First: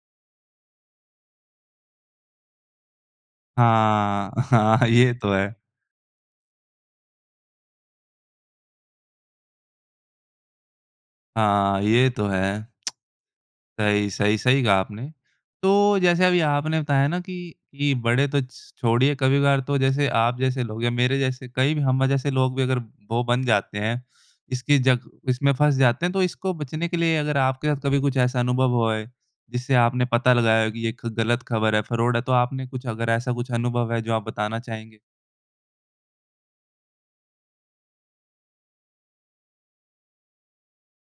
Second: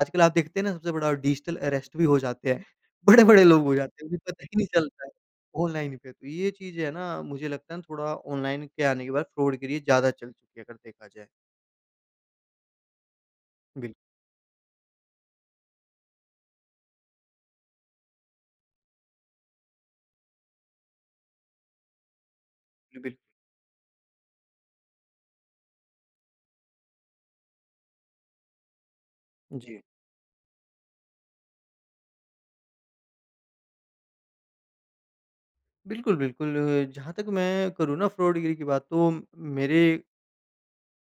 आजकल आप देखते हैं ना, सबसे बड़ा डिजिटल अरेस्ट भी हो जाते हैं, बड़े-बड़े लोग हो जाते हैं, उन्हें हाँ, पता ही नहीं हाँ, चलता है, ये तो है। ऑनलाइन पे तो ये चीज़ें ना मुझे लगता है थोड़ा ऑनलाइन के आने के बाद फ्रॉड गिरी ज़्यादा चल चुकी है अगर देखा जाए। हाँ, ये तो है। बिल सही, सही, सही कहा आपने। तो जैसे अभी आपने बताया ना कि इ बड़े तो छोड़िए, कभी-कभार तो जैसे आप जैसे लोग या मेरे जैसे कई भी हम जैसे लोग भी अगर जी, बि वो बन जाते हैं, इसकी जक इसमें फँस जाते हैं, तो इसको बचने के लिए अगर आपके साथ कभी कुछ ऐसा अनुभव हुआ है, जिससे जी। आपने पता लगाया हो कि ये ख गलत खबर है, फ्रॉड है तो आपने कुछ अगर ऐसा कुछ अनुभव है, जो आप बताना चाहेंगे? बिल्कुल, बिल्कुल जहाँ तक मैं करूँ ना फ्रॉड गिरी की बात तो मेरे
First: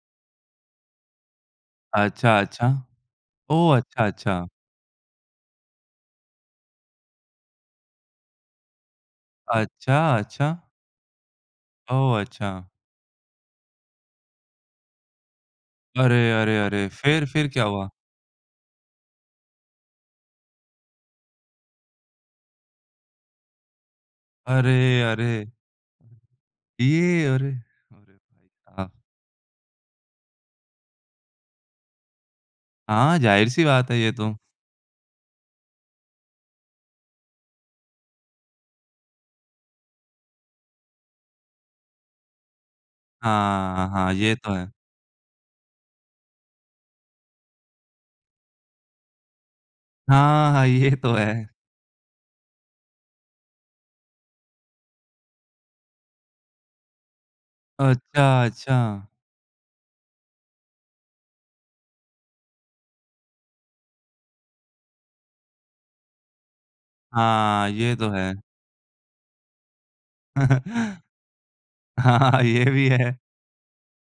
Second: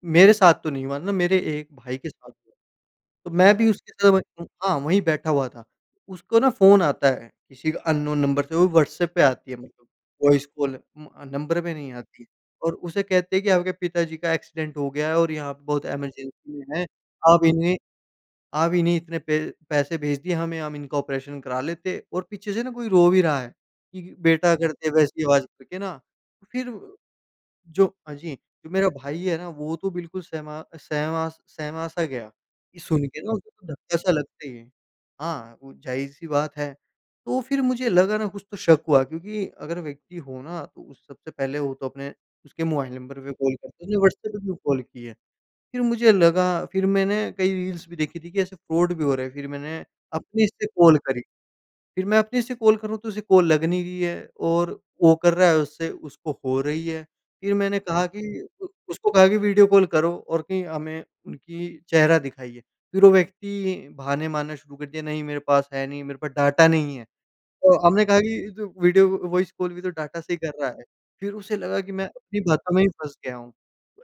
मेरे साथ तो नहीं हुआ ना, मेरे 1 भाई के साथ अच्छा, हुआ, अच्छा। तो मैं भी ओह! उसके अच्छा, साथ वहीं अच्छा। उ हाँ, वही बैठा हुआ था। उसको ना फ़ोन आता है किसी अन्नोन नंबर से वो व्हाट्सएप पे आती है [unintelligible] अच्छा, वॉइस अच्छा। कॉल उम, नंबर पे नहीं ओह! आती है अच्छा। और उसे कहते हैं कि आपके पिताजी का एक्सीडेंट हो गया है और यहाँ पे बहुत अरे, अरे, इमरजेंसी है। अरे! फिर आप फिर क्या इन्हें हुआ? आप इन्हें इतने पै पैसे भेज दिए हमें हम इनका ऑपरेशन करा लेते और पीछे से ना कोई रो भी रहा है, कि बेटा कर दे अरे, वैसी आवाज़ अरे! करके ना, फिर ये अरे! जो हाँ जी, मेरा [unintelligible] भाई है ना वो तो बिल्कुल सहमा सहमास सहमा सा गया ये सुन हाँ, के ना उसे ज़ाहिर-सी तो बात है धक्का-सा ये तो। लगता ही है। हाँ, वो ज़ाहिर-सी बात है तो फिर मुझे लगा ना कुछ तो शक हुआ क्योंकि अगर व्यक्ति हो ना, तो सबसे पहले वो तो अपने उसके मोबाइल नंबर पे कॉल करता, हाँ, उसने हाँ, व्हाट्सएप ये पे तो क्यों है। कॉल की है। फिर मुझे लगा, फिर मैंने कई रील्स भी देखी थी कि ऐसे फ्रॉड भी हो रहा है फिर मैंने अपने हाँ, से हाँ, ये कॉल तो करी, है। फिर मैं अपने से कॉल कर रहा हूँ तो उसे कॉल लग नहीं रही है और वो कर रहा है उससे उसको हो रही है। फिर मैंने कहा कि अच्छा, अच्छा। उसको कहा कि वीडियो कॉल करो और कही हमें उनकी चेहरा दिखाइए। फिर वो व्यक्ति बहाने मारना शुरू कर दिया नहीं मेरे पास है नहीं, मेरे पास डाटा नहीं है, हाँ, तो ये हमने तो कहा है। कि तू वीडियो वॉइस कॉल भी तो डाटा से ही कर रहा है। फिर उसे लगा कि मैं अपनी हाँ, ये बातों में ही भी फँस है। गया हूँ।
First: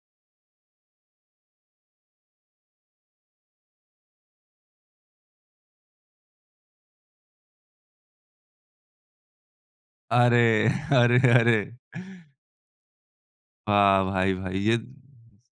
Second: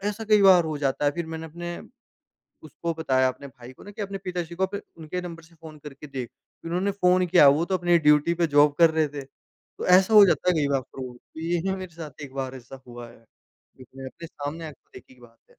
ऐसा कई बार हो जाता है फिर मैंने अपने उसको बताया अपने भाई को ना कि अपने पिताजी को फिर उनके नंबर से फ़ोन करके देख, इन्होंने फ़ोन किया वो तो अपनी ड्यूटी पे जॉब कर रहे थे। तो ऐसा हो जाता है कई अरे, बार फ्रॉड अरे, तो अरे! ये ना मेरे साथ एक बार ऐसा हुआ है जिसमें वाह, अपने भाई। भाई सामने ये आँखों देखी की बात है।